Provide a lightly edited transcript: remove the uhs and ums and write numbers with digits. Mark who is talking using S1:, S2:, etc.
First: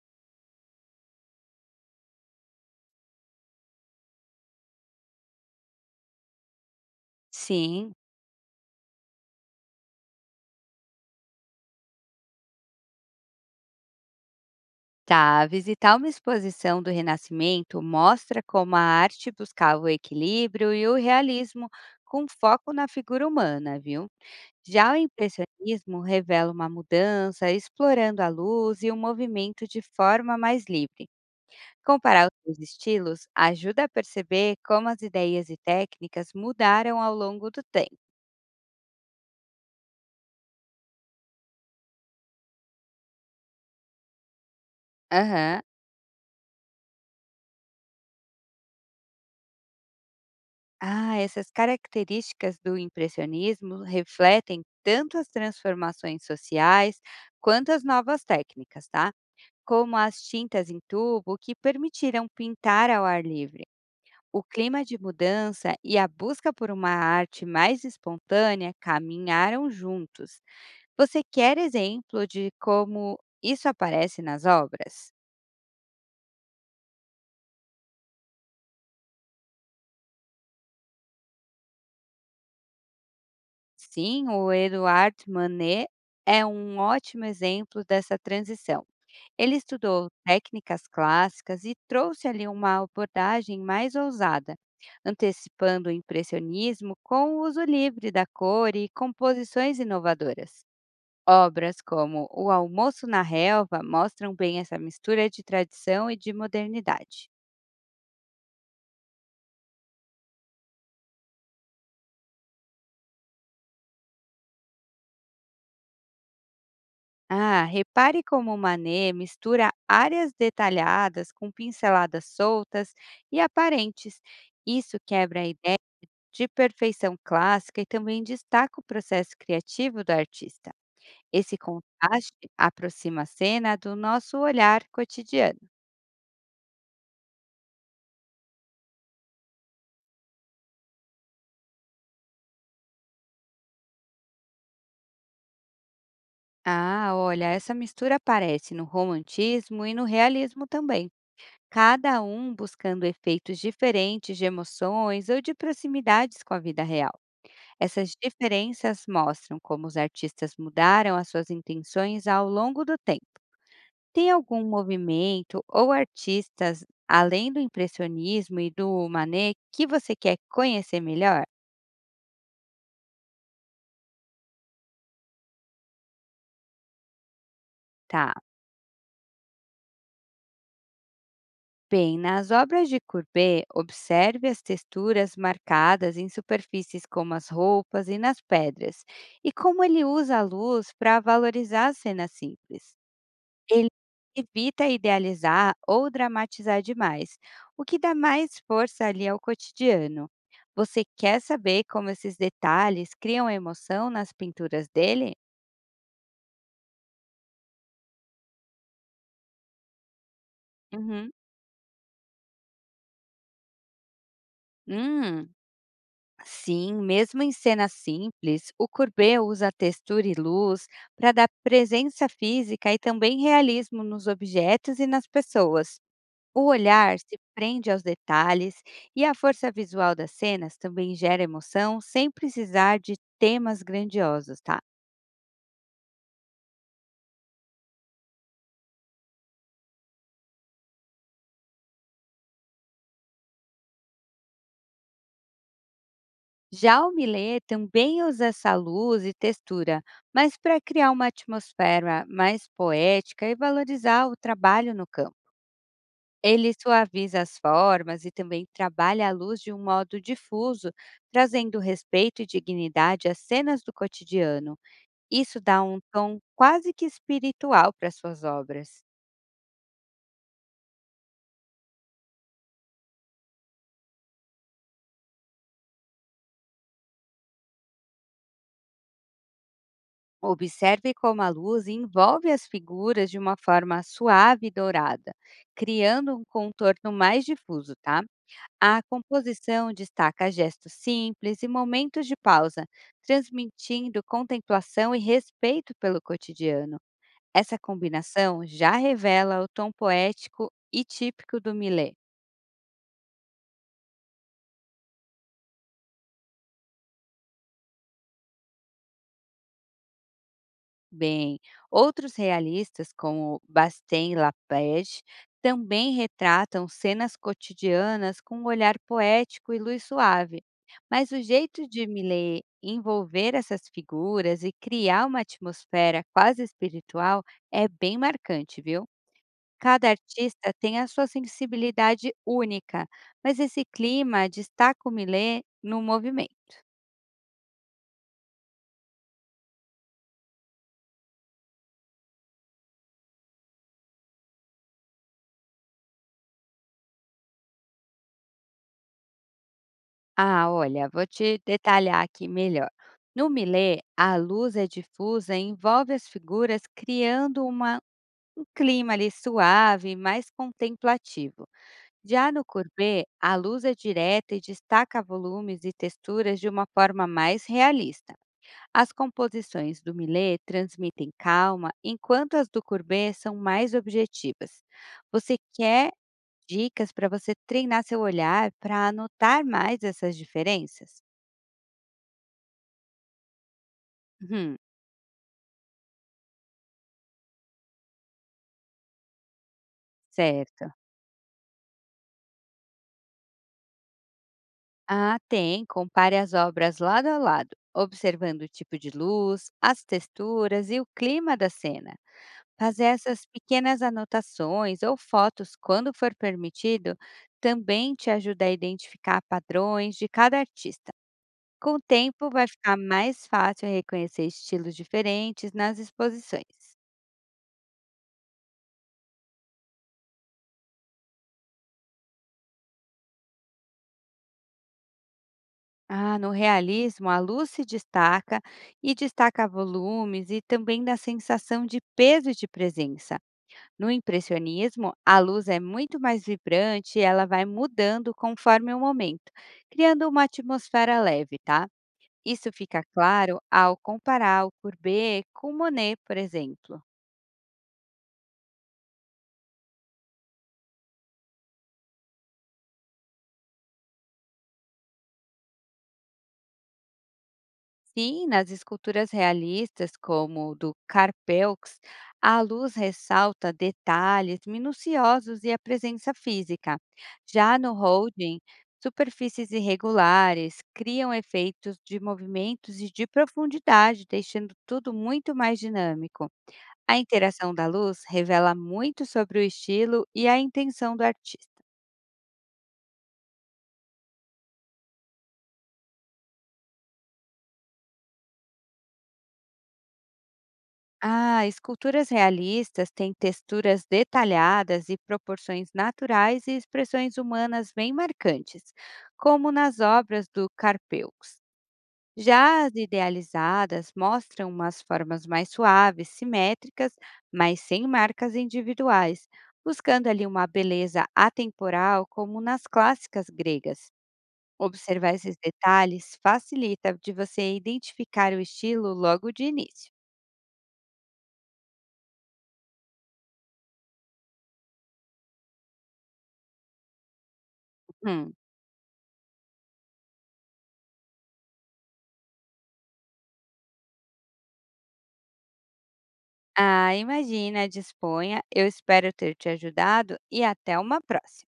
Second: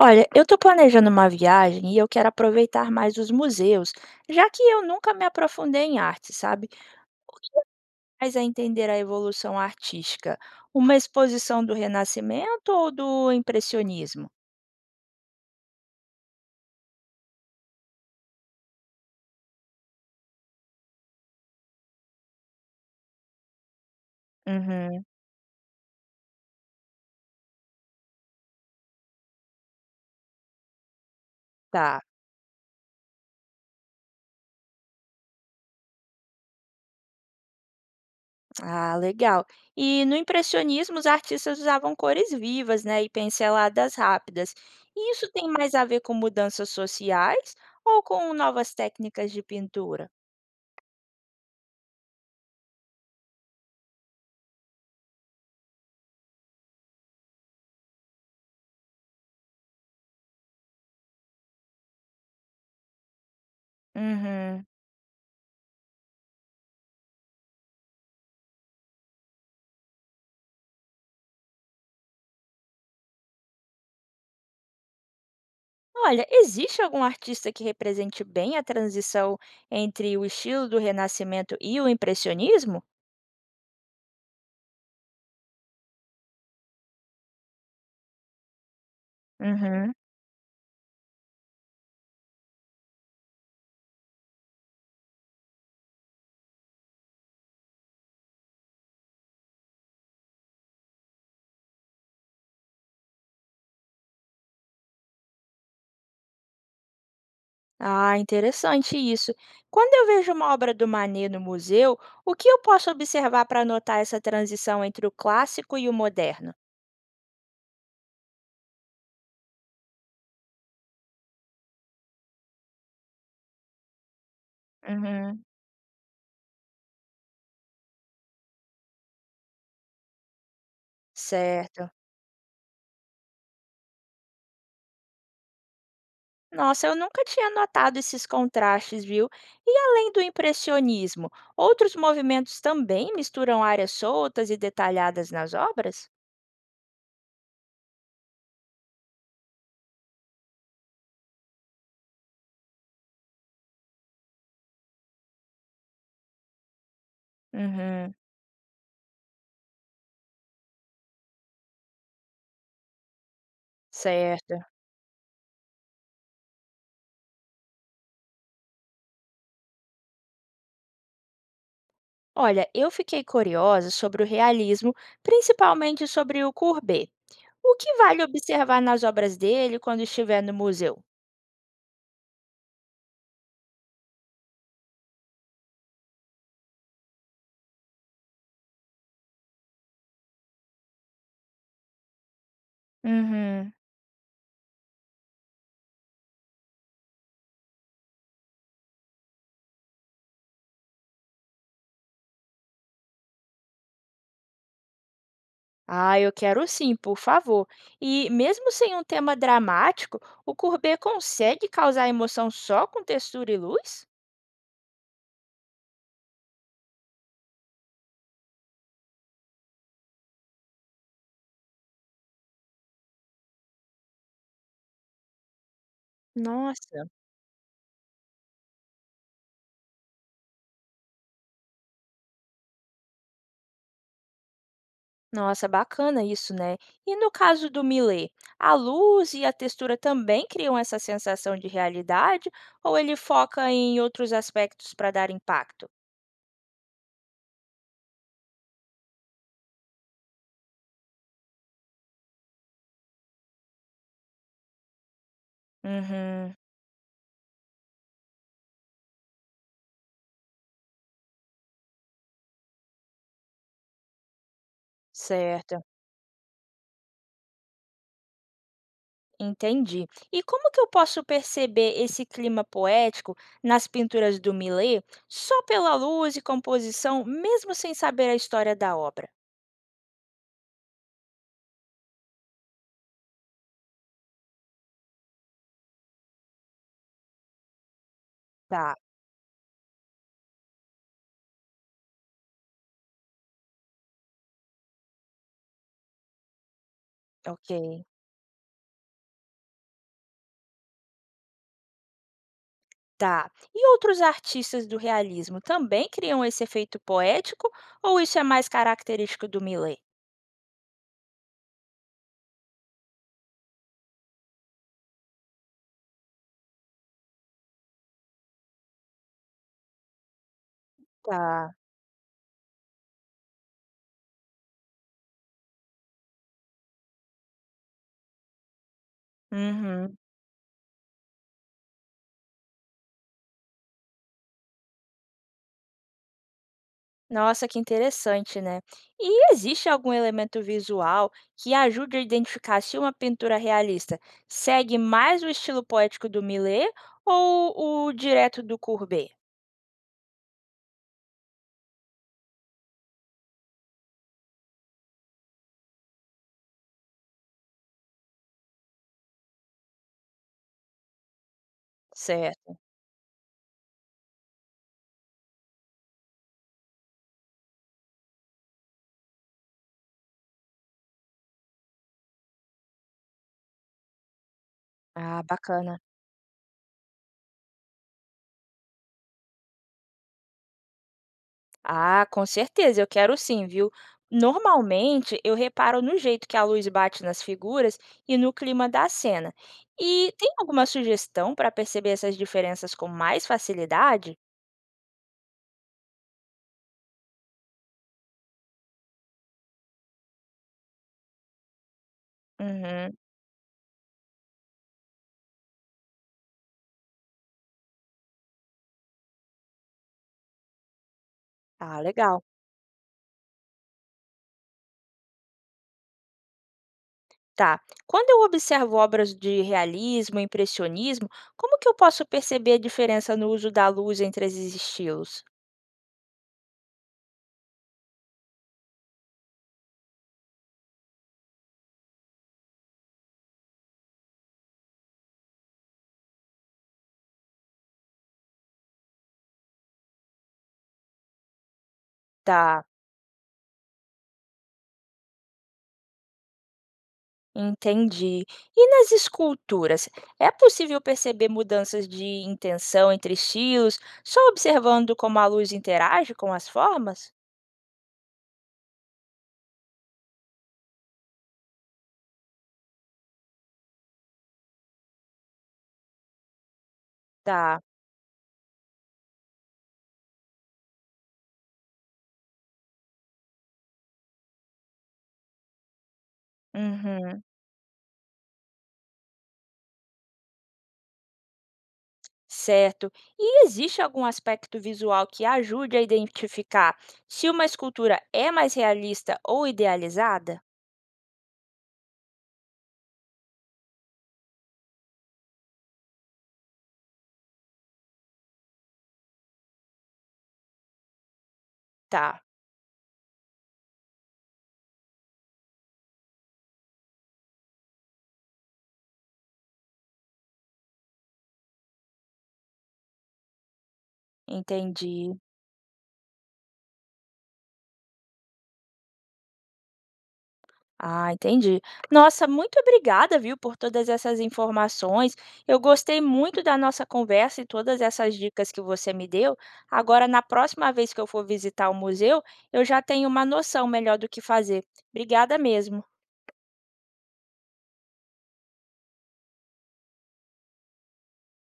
S1: Olha, eu estou planejando uma viagem e eu quero aproveitar mais os museus, já que eu nunca me aprofundei em arte, sabe? O que
S2: Sim,
S1: faz a entender a evolução artística? Uma exposição do Renascimento ou do Impressionismo?
S2: tá. Visitar uma exposição do Renascimento mostra como a arte buscava o equilíbrio e o realismo com foco na figura humana, viu? Já o
S1: Uhum,
S2: impressionismo revela uma mudança, explorando a luz e o movimento de forma mais livre.
S1: tá.
S2: Comparar os dois estilos ajuda a perceber como as ideias e técnicas mudaram ao longo do tempo.
S1: Ah, legal. E no impressionismo, os artistas usavam cores vivas, né, e pinceladas rápidas. E isso tem
S2: Aham.
S1: mais a ver com mudanças sociais ou com novas técnicas de pintura?
S2: Ah, essas características do impressionismo refletem tanto as transformações sociais quanto as novas técnicas, tá? Como as tintas em tubo que permitiram pintar ao ar livre. O
S1: Uhum.
S2: clima de mudança e a busca por uma arte mais espontânea caminharam juntos. Você quer exemplo de como isso aparece nas obras?
S1: Olha, existe algum artista que represente bem a transição entre o estilo do Renascimento e o impressionismo?
S2: Sim, o Eduard Manet é um ótimo exemplo dessa transição. Ele
S1: Uhum.
S2: estudou técnicas clássicas e trouxe ali uma abordagem mais ousada, antecipando o impressionismo com o uso livre da cor e composições inovadoras. Obras como O Almoço na Relva mostram bem essa mistura de tradição e de modernidade.
S1: Ah, interessante isso. Quando eu vejo uma obra do Manet no museu, o que eu posso observar para notar essa transição entre o clássico e o moderno?
S2: Ah, repare como Manet mistura áreas detalhadas com pinceladas soltas e aparentes. Isso quebra
S1: Uhum.
S2: a ideia de perfeição clássica e também destaca o processo criativo do artista. Esse
S1: Certo.
S2: contraste aproxima a cena do nosso olhar cotidiano.
S1: Nossa, eu nunca tinha notado esses contrastes, viu? E além do impressionismo, outros movimentos também misturam áreas soltas e detalhadas nas obras?
S2: Ah, olha, essa mistura aparece no romantismo e no realismo também, cada um buscando efeitos diferentes de emoções ou de proximidades com a vida real. Essas
S1: Uhum.
S2: diferenças mostram como os artistas mudaram as suas intenções ao longo do tempo. Tem
S1: Certo.
S2: algum movimento ou artistas, além do impressionismo e do Manet, que você quer conhecer melhor?
S1: Olha, eu fiquei curiosa sobre o realismo, principalmente sobre o Courbet. O que vale
S2: Tá.
S1: observar nas obras dele quando estiver no museu?
S2: Bem, nas obras de Courbet, observe as texturas marcadas em superfícies como as roupas e nas pedras, e como ele usa a luz para valorizar as cenas simples.
S1: Uhum.
S2: Ele evita idealizar ou dramatizar demais, o que dá mais força ali ao cotidiano. Você quer saber como esses detalhes criam emoção nas pinturas dele?
S1: Ah, eu quero sim, por favor. E mesmo sem um tema dramático, o Courbet
S2: Uhum.
S1: consegue causar emoção só com textura e luz?
S2: Hum, sim, mesmo em cenas simples, o Courbet usa textura e luz para dar presença física e também realismo nos objetos e nas pessoas. O
S1: Nossa.
S2: olhar se prende aos detalhes e a força visual das cenas também gera emoção sem precisar de temas grandiosos, tá?
S1: Nossa, bacana isso, né? E no caso do Millet, a luz e a textura também criam essa sensação de realidade ou ele foca em outros aspectos para dar impacto?
S2: Já o Millet também usa essa luz e textura, mas para criar uma atmosfera mais poética e valorizar o trabalho no campo.
S1: Uhum,
S2: Ele suaviza as formas e também trabalha a luz de um modo difuso, trazendo respeito e dignidade às cenas do cotidiano. Isso dá
S1: certo,
S2: um tom quase que espiritual para suas obras.
S1: entendi. E como que eu posso perceber esse clima poético nas pinturas do Millet só pela luz e composição, mesmo sem saber a história da obra?
S2: Observe como a luz envolve as figuras de uma forma suave e dourada, criando um contorno mais difuso, tá?
S1: Tá,
S2: A composição destaca gestos simples e momentos de pausa, transmitindo contemplação e respeito pelo cotidiano.
S1: ok.
S2: Essa combinação já revela o tom poético e típico do Millet.
S1: Tá. E outros artistas do realismo também criam esse efeito poético ou isso é mais característico do Millet?
S2: Bem, outros realistas, como Bastien Lapage, também retratam cenas cotidianas com um olhar poético e luz suave. Mas o
S1: Tá.
S2: jeito de Millet envolver essas figuras e criar uma atmosfera quase espiritual é bem marcante, viu? Cada
S1: Uhum.
S2: artista tem a sua sensibilidade única, mas esse clima destaca o Millet no movimento.
S1: Nossa, que interessante, né? E existe algum elemento visual que ajude a identificar se uma pintura realista segue mais o estilo poético do Millet ou o direto do Courbet?
S2: Ah, olha, vou te detalhar aqui melhor. No Millet, a luz é difusa e envolve as figuras, criando um clima ali suave, mais contemplativo. Já no
S1: Certo.
S2: Courbet, a luz é direta e destaca volumes e texturas de uma forma mais realista. As composições do Millet transmitem calma, enquanto as do Courbet são mais objetivas.
S1: Ah,
S2: Você
S1: bacana.
S2: quer dicas para você treinar seu olhar para anotar mais essas diferenças?
S1: Ah, com certeza, eu quero sim, viu?
S2: Uhum,
S1: Normalmente eu reparo no jeito que a luz bate nas figuras e no clima da cena. E tem alguma
S2: certo.
S1: sugestão para perceber essas diferenças com mais facilidade?
S2: Ah, tem. Compare as obras lado a lado, observando o tipo de luz, as texturas e o clima da cena. Fazer
S1: Uhum.
S2: essas pequenas anotações ou fotos, quando for permitido, também te ajuda a identificar padrões de cada artista. Com o
S1: Ah, legal.
S2: tempo, vai ficar mais fácil reconhecer estilos diferentes nas exposições.
S1: Tá. Quando eu observo obras de realismo, impressionismo, como que eu posso perceber a diferença no uso da luz entre esses estilos?
S2: Ah, no realismo, a luz se destaca e destaca volumes e também dá sensação de peso e de presença. No impressionismo, a luz é muito mais vibrante e ela vai mudando conforme o momento, criando uma atmosfera leve, tá? Isso
S1: Tá.
S2: fica claro ao comparar o Courbet com Monet, por exemplo.
S1: Entendi. E nas esculturas, é possível perceber mudanças de intenção entre estilos, só observando como a luz interage com as formas?
S2: Sim, nas esculturas realistas, como o do Carpeux, a luz ressalta detalhes minuciosos e a presença física. Já
S1: Tá.
S2: no Holding, superfícies irregulares criam efeitos de movimentos e de profundidade, deixando tudo muito mais dinâmico. A
S1: Uhum.
S2: interação da luz revela muito sobre o estilo e a intenção do artista.
S1: Certo. E existe algum aspecto visual que ajude a identificar se uma escultura é mais realista ou idealizada?
S2: Ah, esculturas realistas têm texturas detalhadas e proporções naturais e expressões humanas bem marcantes, como nas obras do Carpeux.
S1: Tá,
S2: Já as idealizadas mostram umas formas mais suaves, simétricas, mas sem marcas individuais, buscando ali uma beleza atemporal, como nas clássicas gregas. Observar
S1: entendi.
S2: esses detalhes facilita de você identificar o estilo logo de início.
S1: Ah, entendi. Nossa, muito obrigada, viu, por todas essas informações. Eu gostei muito da nossa conversa e todas essas
S2: Hum.
S1: dicas que você me deu. Agora, na próxima vez que eu for visitar o museu, eu já tenho uma noção melhor do que fazer. Obrigada mesmo.
S2: Ah, imagina, disponha. Eu espero ter te ajudado e até uma próxima.